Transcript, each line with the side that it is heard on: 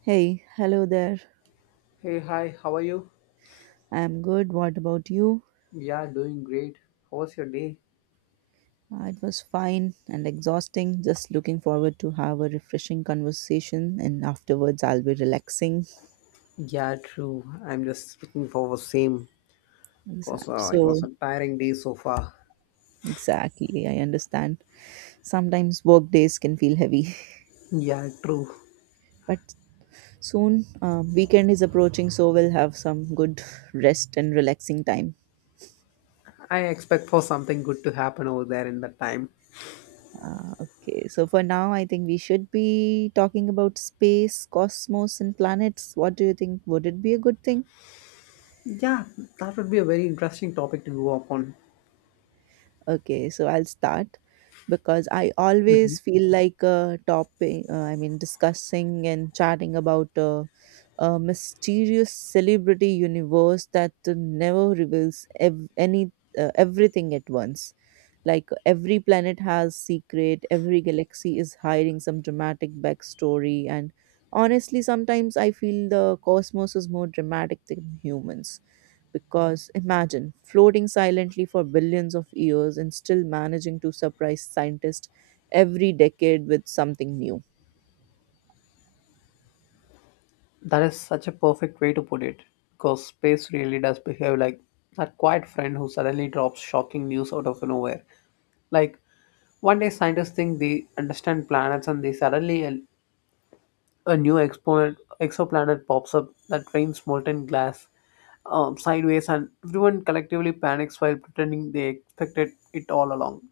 right: Hey, hello there.
left: Hey, hi, how are you?
right: I'm good. What about you?
left: Yeah, doing great. How was your day?
right: It was fine and exhausting. Just looking forward to have a refreshing conversation and afterwards I'll be relaxing.
left: Yeah, true. I'm just looking for the same because
right: Exact.
left: it was
right: So,
left: a tiring day so far.
right: exactly, I understand. Sometimes work days can feel heavy,
left: Yeah, true.
right: but soon weekend is approaching, so we'll have some good rest and relaxing time.
left: I expect for something good to happen over there in that time.
right: Okay, so for now, I think we should be talking about space, cosmos, and planets. What do you think? Would it be a good thing?
left: Yeah, that would be a very interesting topic to go upon.
right: Okay, so I'll start because I always feel like discussing and chatting about a mysterious celebrity universe that never reveals any everything at once. Like every planet has secret, every galaxy is hiding some dramatic backstory, and honestly, sometimes I feel the cosmos is more dramatic than humans. Because imagine floating silently for billions of years and still managing to surprise scientists every decade with something new.
left: That is such a perfect way to put it because space really does behave like that quiet friend who suddenly drops shocking news out of nowhere. Like, one day scientists think they understand planets and they suddenly a new exoplanet pops up that rains molten glass sideways, and everyone collectively panics while pretending they expected it all along.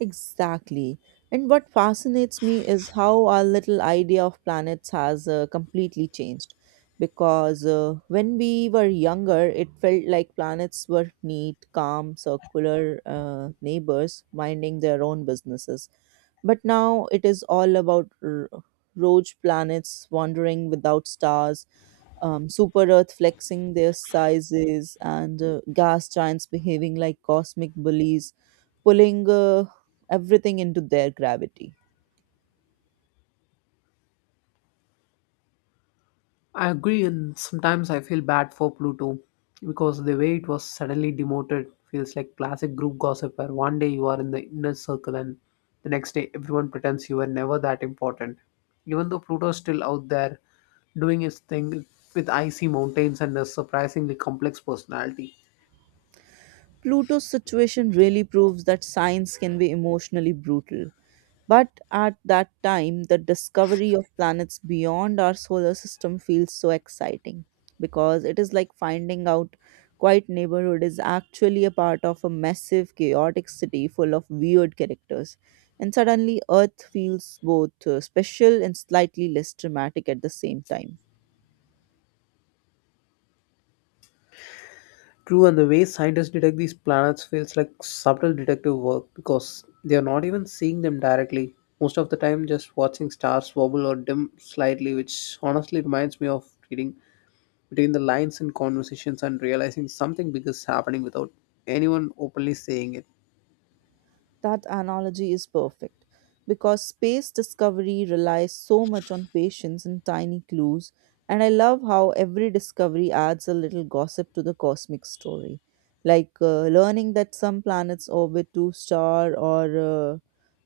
right: Exactly. And what fascinates me is how our little idea of planets has completely changed. Because when we were younger, it felt like planets were neat, calm, circular neighbors minding their own businesses. But now it is all about rogue planets wandering without stars, super Earth flexing their sizes, and gas giants behaving like cosmic bullies pulling everything into their gravity.
left: I agree, and sometimes I feel bad for Pluto because the way it was suddenly demoted feels like classic group gossip where one day you are in the inner circle and the next day everyone pretends you were never that important. Even though Pluto's still out there doing his thing with icy mountains and a surprisingly complex personality.
right: Pluto's situation really proves that science can be emotionally brutal. But at that time, the discovery of planets beyond our solar system feels so exciting because it is like finding out quite neighborhood is actually a part of a massive chaotic city full of weird characters, and suddenly earth feels both special and slightly less dramatic at the same time.
left: True, and the way scientists detect these planets feels like subtle detective work because they are not even seeing them directly. Most of the time, just watching stars wobble or dim slightly, which honestly reminds me of reading between the lines in conversations and realizing something big is happening without anyone openly saying it.
right: That analogy is perfect because space discovery relies so much on patience and tiny clues, and I love how every discovery adds a little gossip to the cosmic story. Like learning that some planets orbit two star, or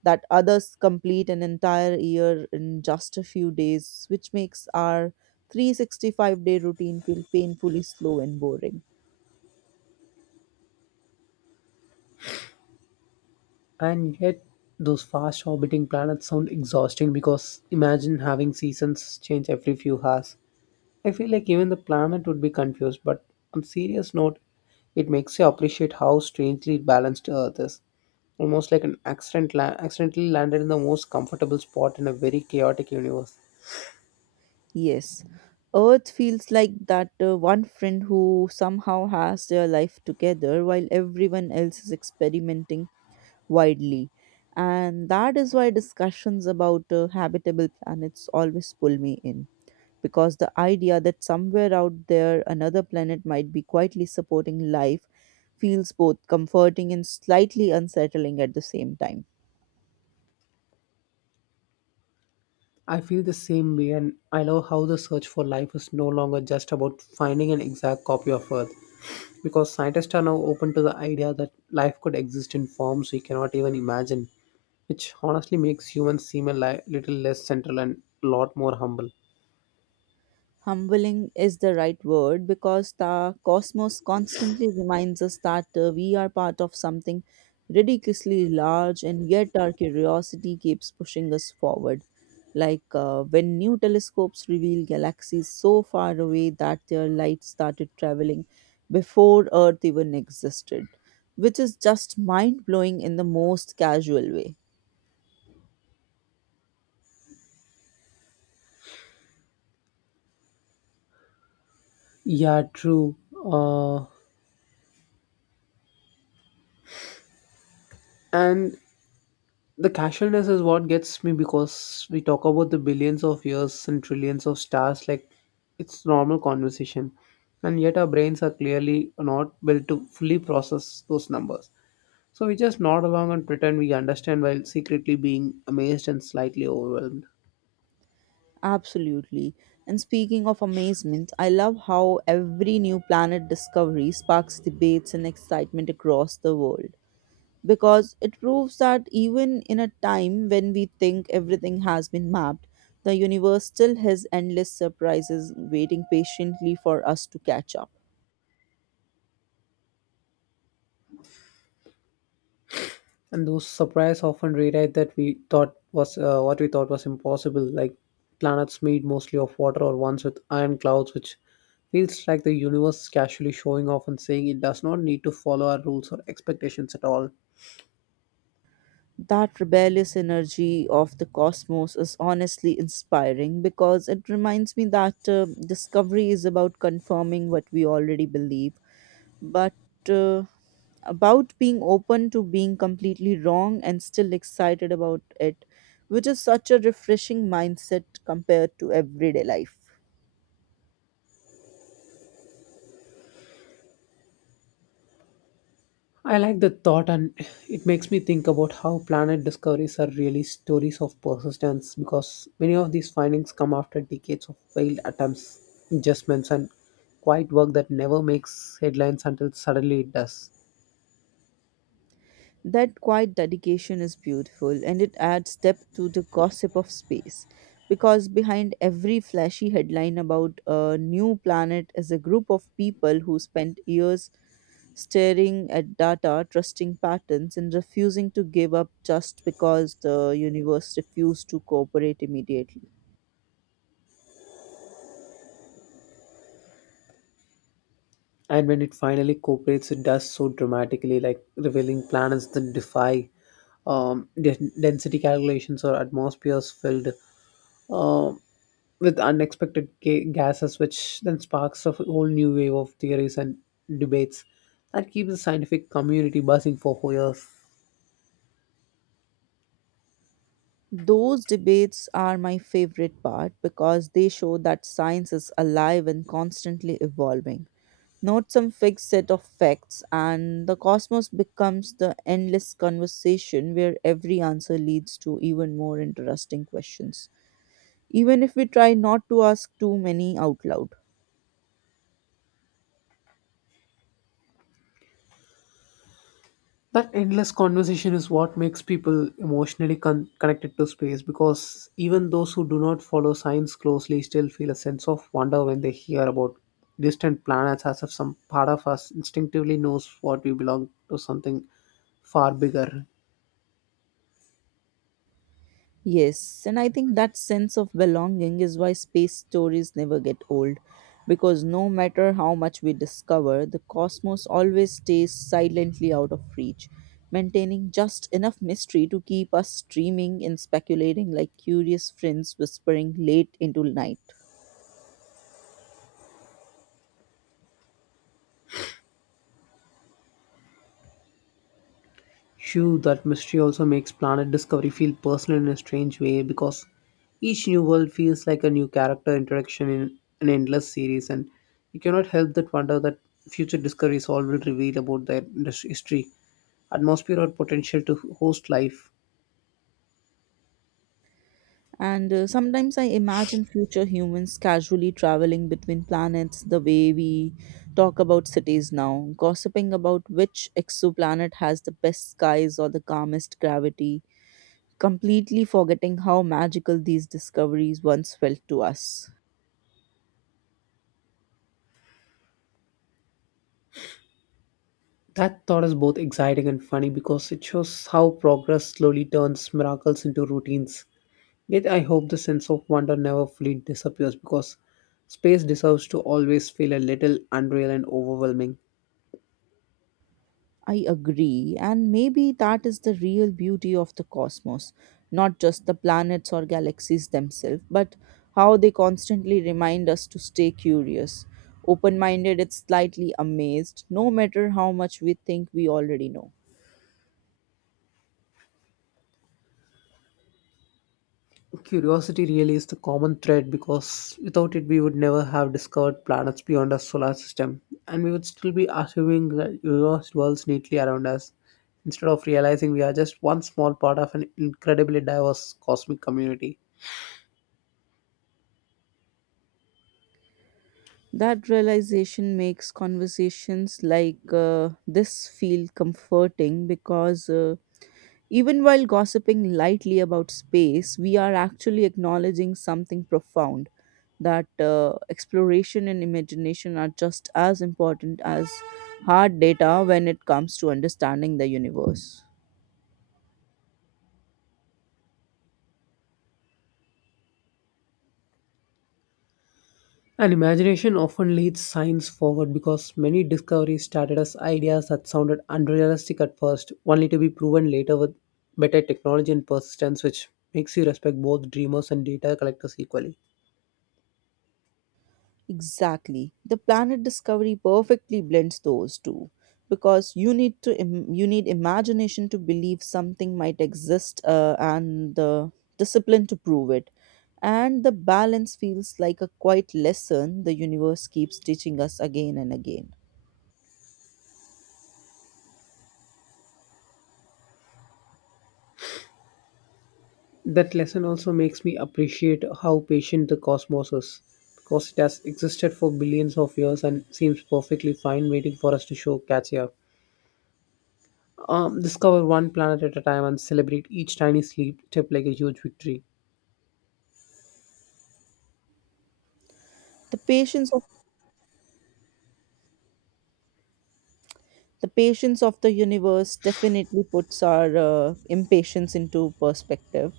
right: that others complete an entire year in just a few days, which makes our 365-day day routine feel painfully slow and boring.
left: And yet, those fast orbiting planets sound exhausting because imagine having seasons change every few hours. I feel like even the planet would be confused, but on serious note, it makes you appreciate how strangely balanced Earth is. Almost like an accident accidentally landed in the most comfortable spot in a very chaotic universe.
right: Yes, Earth feels like that one friend who somehow has their life together while everyone else is experimenting widely. And that is why discussions about habitable planets always pull me in. Because the idea that somewhere out there another planet might be quietly supporting life feels both comforting and slightly unsettling at the same time.
left: I feel the same way, and I love how the search for life is no longer just about finding an exact copy of Earth, because scientists are now open to the idea that life could exist in forms we cannot even imagine, which honestly makes humans seem a little less central and a lot more humble.
right: Humbling is the right word because the cosmos constantly reminds us that we are part of something ridiculously large, and yet our curiosity keeps pushing us forward. Like when new telescopes reveal galaxies so far away that their light started traveling before Earth even existed, which is just mind blowing in the most casual way.
left: Yeah, true. Uh, and the casualness is what gets me because we talk about the billions of years and trillions of stars like it's normal conversation, and yet our brains are clearly not built to fully process those numbers. So we just nod along and pretend we understand while secretly being amazed and slightly overwhelmed.
right: Absolutely. And speaking of amazement, I love how every new planet discovery sparks debates and excitement across the world because it proves that even in a time when we think everything has been mapped, the universe still has endless surprises waiting patiently for us to catch up.
left: And those surprise often rewrite that we thought was what we thought was impossible, like planets made mostly of water or ones with iron clouds, which feels like the universe casually showing off and saying it does not need to follow our rules or expectations at all.
right: That rebellious energy of the cosmos is honestly inspiring because it reminds me that discovery is about confirming what we already believe, but uh, about being open to being completely wrong and still excited about it, which is such a refreshing mindset compared to everyday life.
left: I like the thought, and it makes me think about how planet discoveries are really stories of persistence because many of these findings come after decades of failed attempts, adjustments, and quiet work that never makes headlines until suddenly it does.
right: That quiet dedication is beautiful, and it adds depth to the gossip of space because behind every flashy headline about a new planet is a group of people who spent years staring at data, trusting patterns, and refusing to give up just because the universe refused to cooperate immediately.
left: And when it finally cooperates, it does so dramatically, like revealing planets that defy density calculations or atmospheres filled um with unexpected gases, which then sparks a whole new wave of theories and debates that keep the scientific community buzzing for years.
right: Those debates are my favorite part because they show that science is alive and constantly evolving, not some fixed set of facts, and the cosmos becomes the endless conversation where every answer leads to even more interesting questions, even if we try not to ask too many out loud.
left: That endless conversation is what makes people emotionally connected to space because even those who do not follow science closely still feel a sense of wonder when they hear about distant planets, as if some part of us instinctively knows what we belong to something far bigger.
right: Yes, and I think that sense of belonging is why space stories never get old. Because no matter how much we discover, the cosmos always stays silently out of reach, maintaining just enough mystery to keep us dreaming and speculating like curious friends whispering late into night.
left: Shoo, that mystery also makes planet discovery feel personal in a strange way because each new world feels like a new character introduction in an endless series, and you cannot help but wonder that future discoveries all will reveal about their history, atmosphere, or potential to host life.
right: And sometimes I imagine future humans casually traveling between planets the way we talk about cities now, gossiping about which exoplanet has the best skies or the calmest gravity, completely forgetting how magical these discoveries once felt to us.
left: That thought is both exciting and funny because it shows how progress slowly turns miracles into routines. Yet I hope the sense of wonder never fully disappears because space deserves to always feel a little unreal and overwhelming.
right: I agree, and maybe that is the real beauty of the cosmos, not just the planets or galaxies themselves, but how they constantly remind us to stay curious, open minded, and slightly amazed, no matter how much we think we already know.
left: Curiosity really is the common thread because without it, we would never have discovered planets beyond our solar system, and we would still be assuming that universe dwells neatly around us instead of realizing we are just one small part of an incredibly diverse cosmic community.
right: That realization makes conversations like this feel comforting because. Even while gossiping lightly about space, we are actually acknowledging something profound that exploration and imagination are just as important as hard data when it comes to understanding the universe.
left: And imagination often leads science forward because many discoveries started as ideas that sounded unrealistic at first, only to be proven later with better technology and persistence, which makes you respect both dreamers and data collectors equally.
right: Exactly. The planet discovery perfectly blends those two because you need imagination to believe something might exist, and the discipline to prove it. And the balance feels like a quiet lesson the universe keeps teaching us again and again.
left: That lesson also makes me appreciate how patient the cosmos is, because it has existed for billions of years and seems perfectly fine waiting for us to show catch up. Discover one planet at a time and celebrate each tiny sleep step like a huge victory.
right: The patience The patience of the universe definitely puts our impatience into perspective,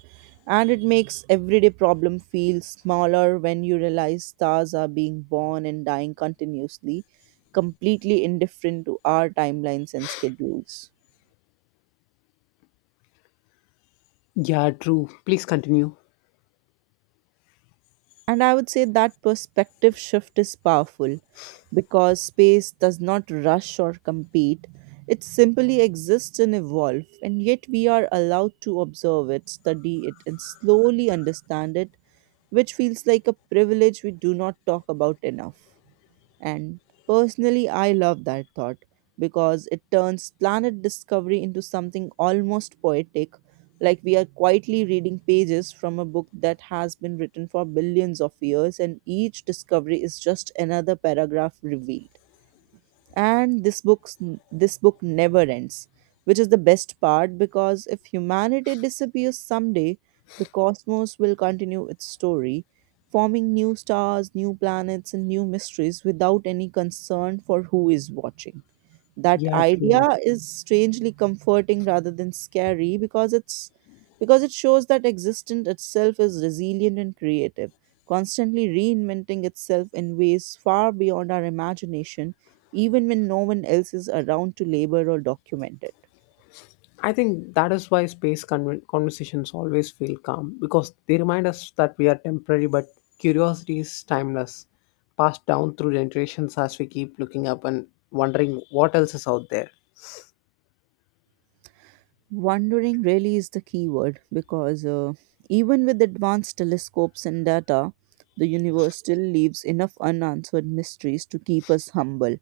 right: and it makes everyday problem feel smaller when you realize stars are being born and dying continuously, completely indifferent to our timelines and schedules.
left: Yeah, true. Please continue.
right: And I would say that perspective shift is powerful because space does not rush or compete. It simply exists and evolves, and yet we are allowed to observe it, study it, and slowly understand it, which feels like a privilege we do not talk about enough. And personally, I love that thought because it turns planet discovery into something almost poetic, like we are quietly reading pages from a book that has been written for billions of years, and each discovery is just another paragraph revealed. And this book never ends, which is the best part, because if humanity disappears someday, the cosmos will continue its story, forming new stars, new planets, and new mysteries without any concern for who is watching. That
left: Yeah,
right: idea
left: true.
right: is strangely comforting rather than scary, because it shows that existence itself is resilient and creative, constantly reinventing itself in ways far beyond our imagination, even when no one else is around to labor or document it.
left: I think that is why space conversations always feel calm because they remind us that we are temporary, but curiosity is timeless, passed down through generations as we keep looking up and wondering what else is out there.
right: Wondering really is the key word because even with advanced telescopes and data, the universe still leaves enough unanswered mysteries to keep us humble,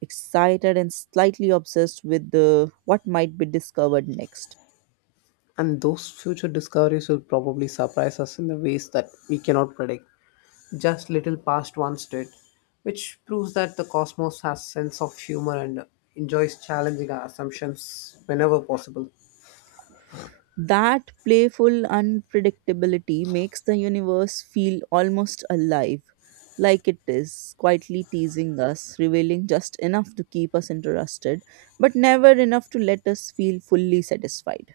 right: excited, and slightly obsessed with the, what might be discovered next.
left: And those future discoveries will probably surprise us in the ways that we cannot predict, just little past once did, which proves that the cosmos has sense of humor and enjoys challenging our assumptions whenever possible.
right: That playful unpredictability makes the universe feel almost alive, like it is quietly teasing us, revealing just enough to keep us interested, but never enough to let us feel fully satisfied.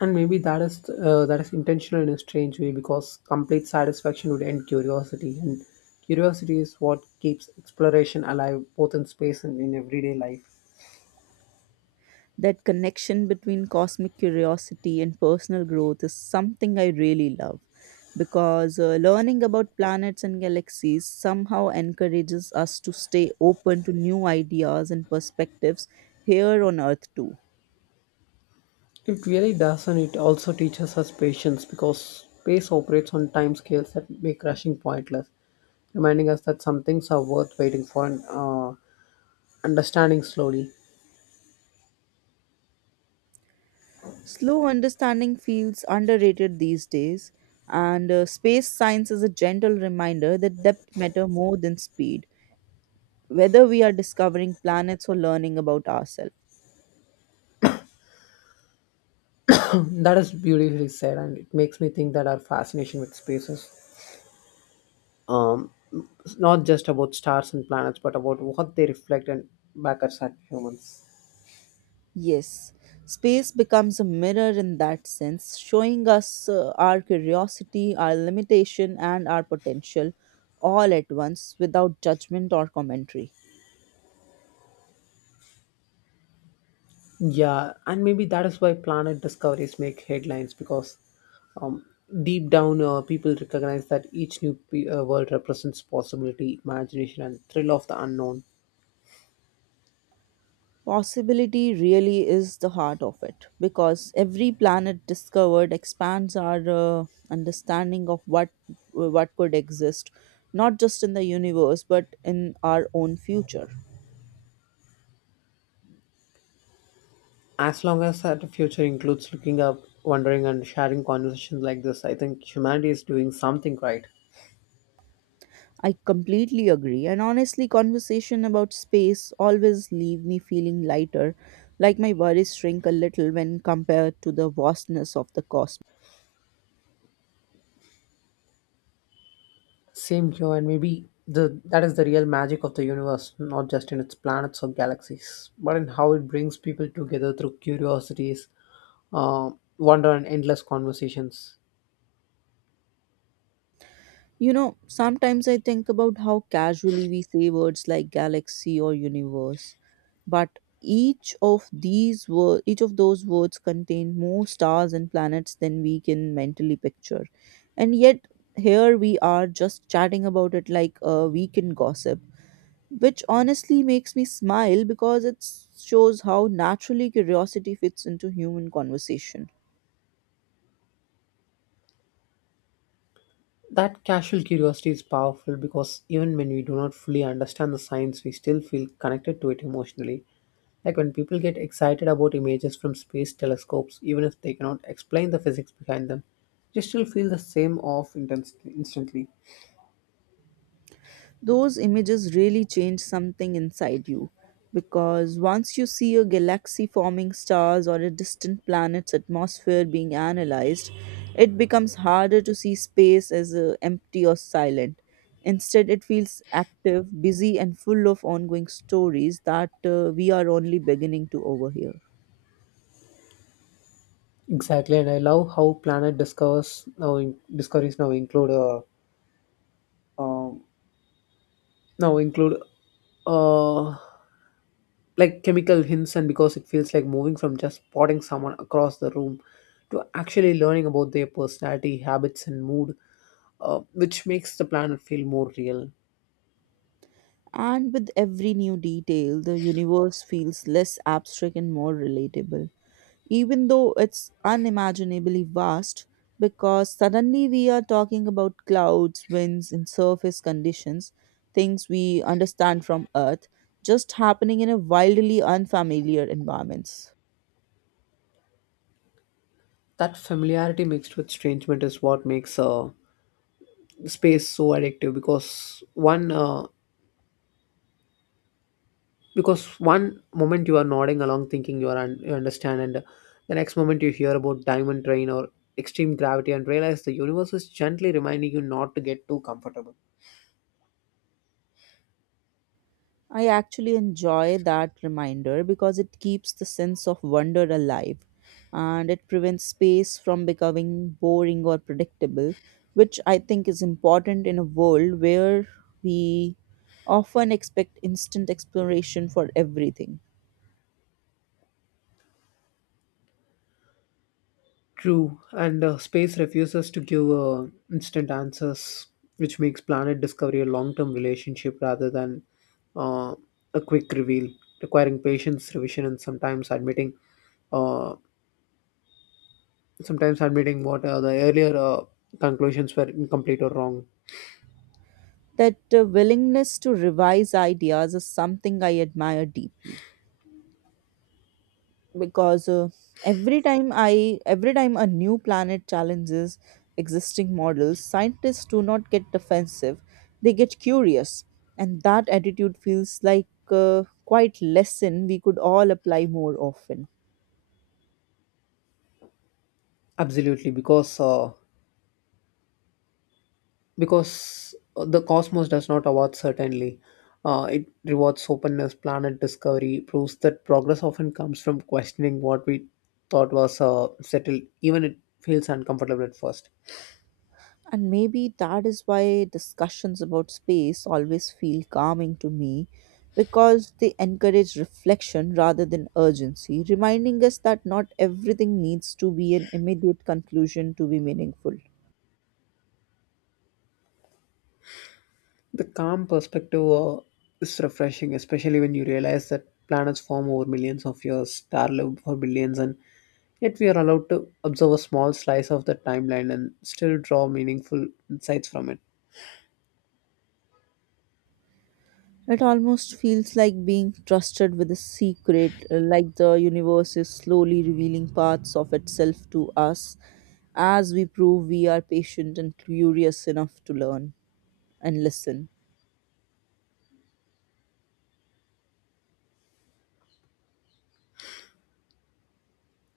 left: And maybe that is intentional in a strange way because complete satisfaction would end curiosity, and curiosity is what keeps exploration alive both in space and in everyday life.
right: That connection between cosmic curiosity and personal growth is something I really love because learning about planets and galaxies somehow encourages us to stay open to new ideas and perspectives here on Earth, too.
left: It really does, and it also teaches us patience because space operates on time scales that make rushing pointless, reminding us that some things are worth waiting for and understanding slowly.
right: Slow understanding feels underrated these days, and space science is a gentle reminder that depth matter more than speed, whether we are discovering planets or learning about ourselves.
left: That is beautifully said, and it makes me think that our fascination with space is um, it's not just about stars and planets, but about what they reflect and back us at humans.
right: Yes, space becomes a mirror in that sense, showing us our curiosity, our limitation, and our potential all at once without judgment or commentary.
left: Yeah, and maybe that is why planet discoveries make headlines because um, deep down, people recognize that each new world represents possibility, imagination, and thrill of the unknown.
right: Possibility really is the heart of it because every planet discovered expands our understanding of what could exist, not just in the universe but in our own future.
left: As long as that future includes looking up, wondering, and sharing conversations like this, I think humanity is doing something right.
right: I completely agree. And honestly, conversation about space always leave me feeling lighter, like my worries shrink a little when compared to the vastness of the cosmos.
left: Same here, and maybe the that is the real magic of the universe, not just in its planets or galaxies, but in how it brings people together through curiosities, uh, wonder, and endless conversations.
right: You know, sometimes I think about how casually we say words like galaxy or universe, but each of those words contain more stars and planets than we can mentally picture. And yet here we are just chatting about it like a weekend gossip, which honestly makes me smile because it shows how naturally curiosity fits into human conversation.
left: That casual curiosity is powerful because even when we do not fully understand the science, we still feel connected to it emotionally. Like when people get excited about images from space telescopes, even if they cannot explain the physics behind them, they still feel the same off intensity instantly.
right: Those images really change something inside you because once you see a galaxy forming stars or a distant planet's atmosphere being analyzed, it becomes harder to see space as empty or silent. Instead, it feels active, busy, and full of ongoing stories that we are only beginning to overhear.
left: Exactly, and I love how planet discovers now in, discoveries now um, include uh, like chemical hints, and because it feels like moving from just spotting someone across the room to actually learning about their personality, habits, and mood, which makes the planet feel more real.
right: And with every new detail, the universe feels less abstract and more relatable, even though it's unimaginably vast, because suddenly we are talking about clouds, winds, and surface conditions, things we understand from Earth, just happening in a wildly unfamiliar environments.
left: That familiarity mixed with estrangement is what makes space so addictive because because one moment you are nodding along thinking you are you understand, and the next moment you hear about diamond train or extreme gravity and realize the universe is gently reminding you not to get too comfortable.
right: I actually enjoy that reminder because it keeps the sense of wonder alive, and it prevents space from becoming boring or predictable, which I think is important in a world where we often expect instant exploration for everything.
left: True, and space refuses to give instant answers, which makes planet discovery a long-term relationship rather than uh, a quick reveal, requiring patience, revision, and uh, sometimes admitting what the earlier conclusions were incomplete or wrong.
right: That willingness to revise ideas is something I admire deeply. Because Every time a new planet challenges existing models, scientists do not get defensive, they get curious, and that attitude feels like a quite lesson we could all apply more often.
left: Absolutely, because because the cosmos does not award certainly. It rewards openness, planet discovery, proves that progress often comes from questioning what we thought was settled, even it feels uncomfortable at first.
right: And maybe that is why discussions about space always feel calming to me, because they encourage reflection rather than urgency, reminding us that not everything needs to be an immediate conclusion to be meaningful.
left: The calm perspective is refreshing, especially when you realize that planets form over millions of years, star live for billions, and yet we are allowed to observe a small slice of the timeline and still draw meaningful insights from it.
right: It almost feels like being trusted with a secret, like the universe is slowly revealing parts of itself to us as we prove we are patient and curious enough to learn and listen.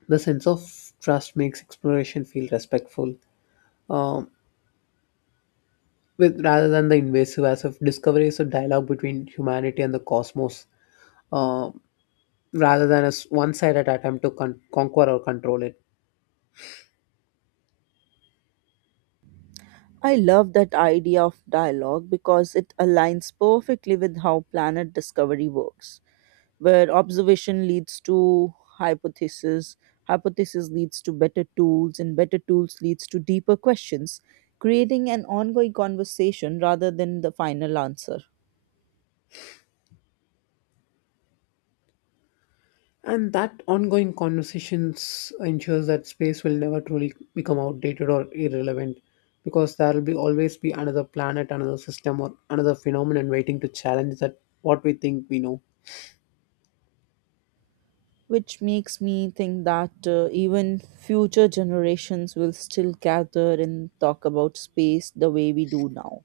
left: The sense of trust makes exploration feel respectful, um, with rather than the invasive. As if discovery is a dialogue between humanity and the cosmos, um, rather than a one-sided attempt to conquer or control it.
right: I love that idea of dialogue because it aligns perfectly with how planet discovery works, where observation leads to hypothesis, hypothesis leads to better tools, and better tools leads to deeper questions, creating an ongoing conversation rather than the final answer.
left: And that ongoing conversations ensures that space will never truly become outdated or irrelevant, because there will be always be another planet, another system, or another phenomenon waiting to challenge that what we think we know.
right: Which makes me think that even future generations will still gather and talk about space the way we do now,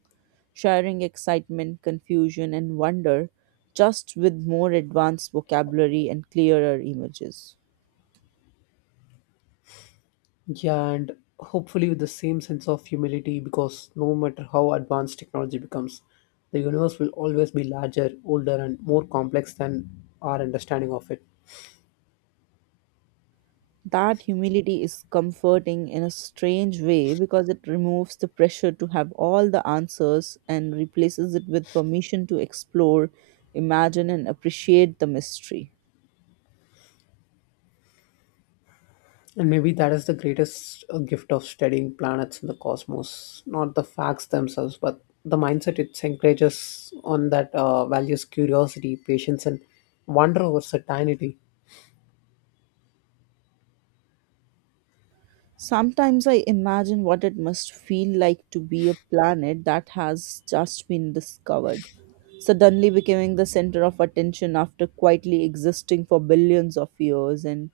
right: sharing excitement, confusion, and wonder, just with more advanced vocabulary and clearer images.
left: Yeah, and hopefully with the same sense of humility, because no matter how advanced technology becomes, the universe will always be larger, older, and more complex than our understanding of it.
right: That humility is comforting in a strange way, because it removes the pressure to have all the answers and replaces it with permission to explore, imagine, and appreciate the mystery.
left: And maybe that is the greatest gift of studying planets in the cosmos, not the facts themselves, but the mindset it encourages on that values curiosity, patience, and wonder over certainty.
right: Sometimes I imagine what it must feel like to be a planet that has just been discovered, suddenly becoming the center of attention after quietly existing for billions of years. And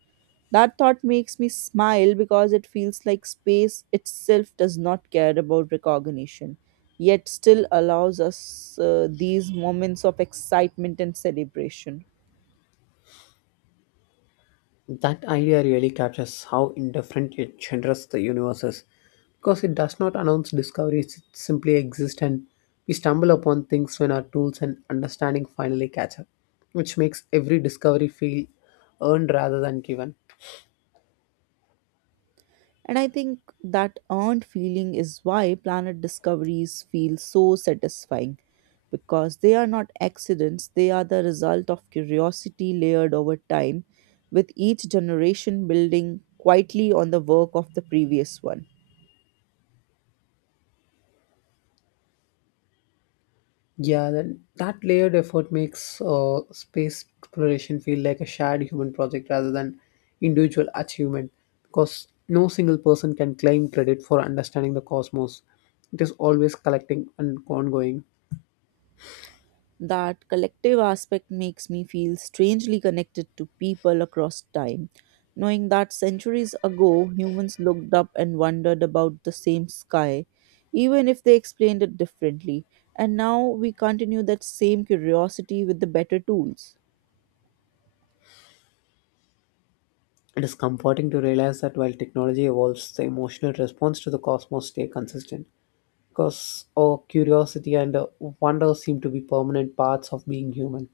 right: that thought makes me smile because it feels like space itself does not care about recognition, yet still allows us these moments of excitement and celebration.
left: That idea really captures how indifferent yet generous the universe is, because it does not announce discoveries, it simply exists and we stumble upon things when our tools and understanding finally catch up, which makes every discovery feel earned rather than given.
right: And I think that earned feeling is why planet discoveries feel so satisfying, because they are not accidents, they are the result of curiosity layered over time, with each generation building quietly on the work of the previous one.
left: Yeah, that layered effort makes space exploration feel like a shared human project rather than individual achievement, because no single person can claim credit for understanding the cosmos. It is always collecting and ongoing.
right: That collective aspect makes me feel strangely connected to people across time, knowing that centuries ago humans looked up and wondered about the same sky, even if they explained it differently, and now we continue that same curiosity with the better tools.
left: It is comforting to realize that while technology evolves, the emotional response to the cosmos stay consistent because our curiosity and wonder seem to be permanent parts of being human.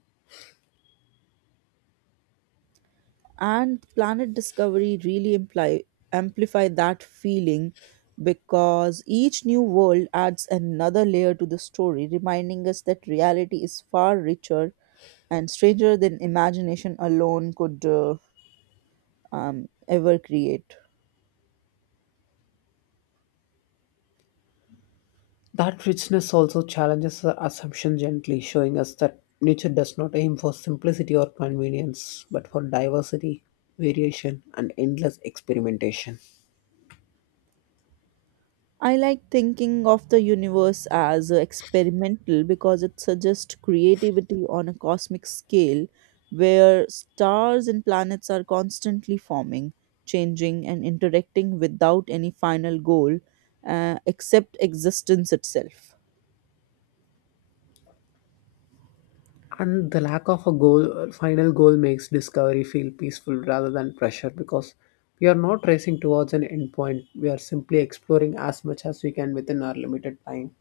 right: And planet discovery really amplify that feeling, because each new world adds another layer to the story, reminding us that reality is far richer and stranger than imagination alone could ever create.
left: That richness also challenges the assumption gently, showing us that nature does not aim for simplicity or convenience, but for diversity, variation, and endless experimentation.
right: I like thinking of the universe as experimental, because it suggests creativity on a cosmic scale where stars and planets are constantly forming, changing, and interacting without any final goal, except existence itself.
left: And the lack of a final goal makes discovery feel peaceful rather than pressure because we are not racing towards an endpoint. We are simply exploring as much as we can within our limited time.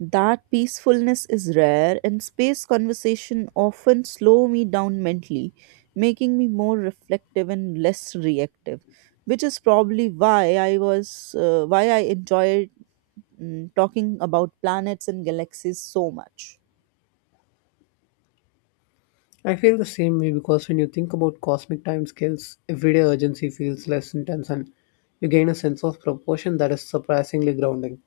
right: That peacefulness is rare, and space conversation often slow me down mentally, making me more reflective and less reactive, which is probably why I was why I enjoyed talking about planets and galaxies so much.
left: I feel the same way because when you think about cosmic time scales, everyday urgency feels less intense and you gain a sense of proportion that is surprisingly grounding.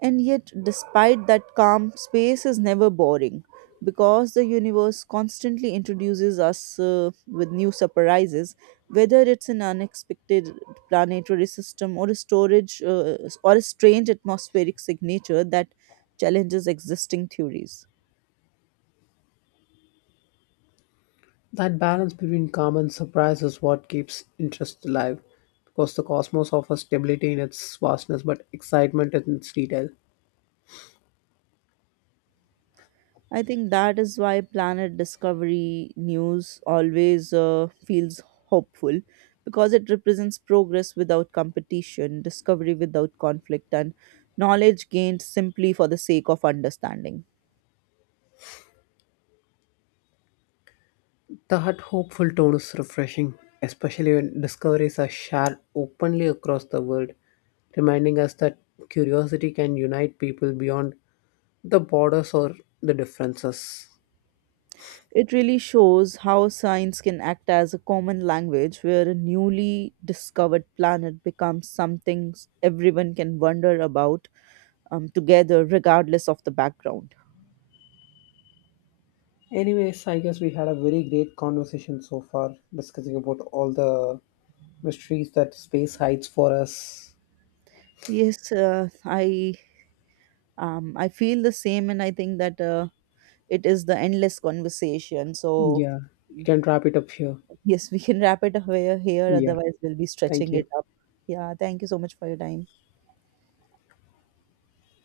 right: And yet, despite that calm, space is never boring, because the universe constantly introduces us with new surprises, whether it's an unexpected planetary system, or a storage or a strange atmospheric signature that challenges existing theories.
left: That balance between calm and surprise is what keeps interest alive because the cosmos offers stability in its vastness but excitement in its detail.
right: I think that is why Planet Discovery news always feels hopeful, because it represents progress without competition, discovery without conflict, and knowledge gained simply for the sake of understanding.
left: That hopeful tone is refreshing, especially when discoveries are shared openly across the world, reminding us that curiosity can unite people beyond the borders or the differences.
right: It really shows how science can act as a common language, where a newly discovered planet becomes something everyone can wonder about together, regardless of the background.
left: Anyways, I guess we had a very great conversation so far, discussing about all the mysteries that space hides for us.
right: Yes, I feel the same, and I think that it is the endless conversation, so
left: Yeah, we
right: mm,
left: can wrap it up here.
right: yes, we can wrap it up here,
left: Yeah.
right: otherwise we'll be stretching
left: Thank you.
right: it up. Yeah, thank you so much for your time.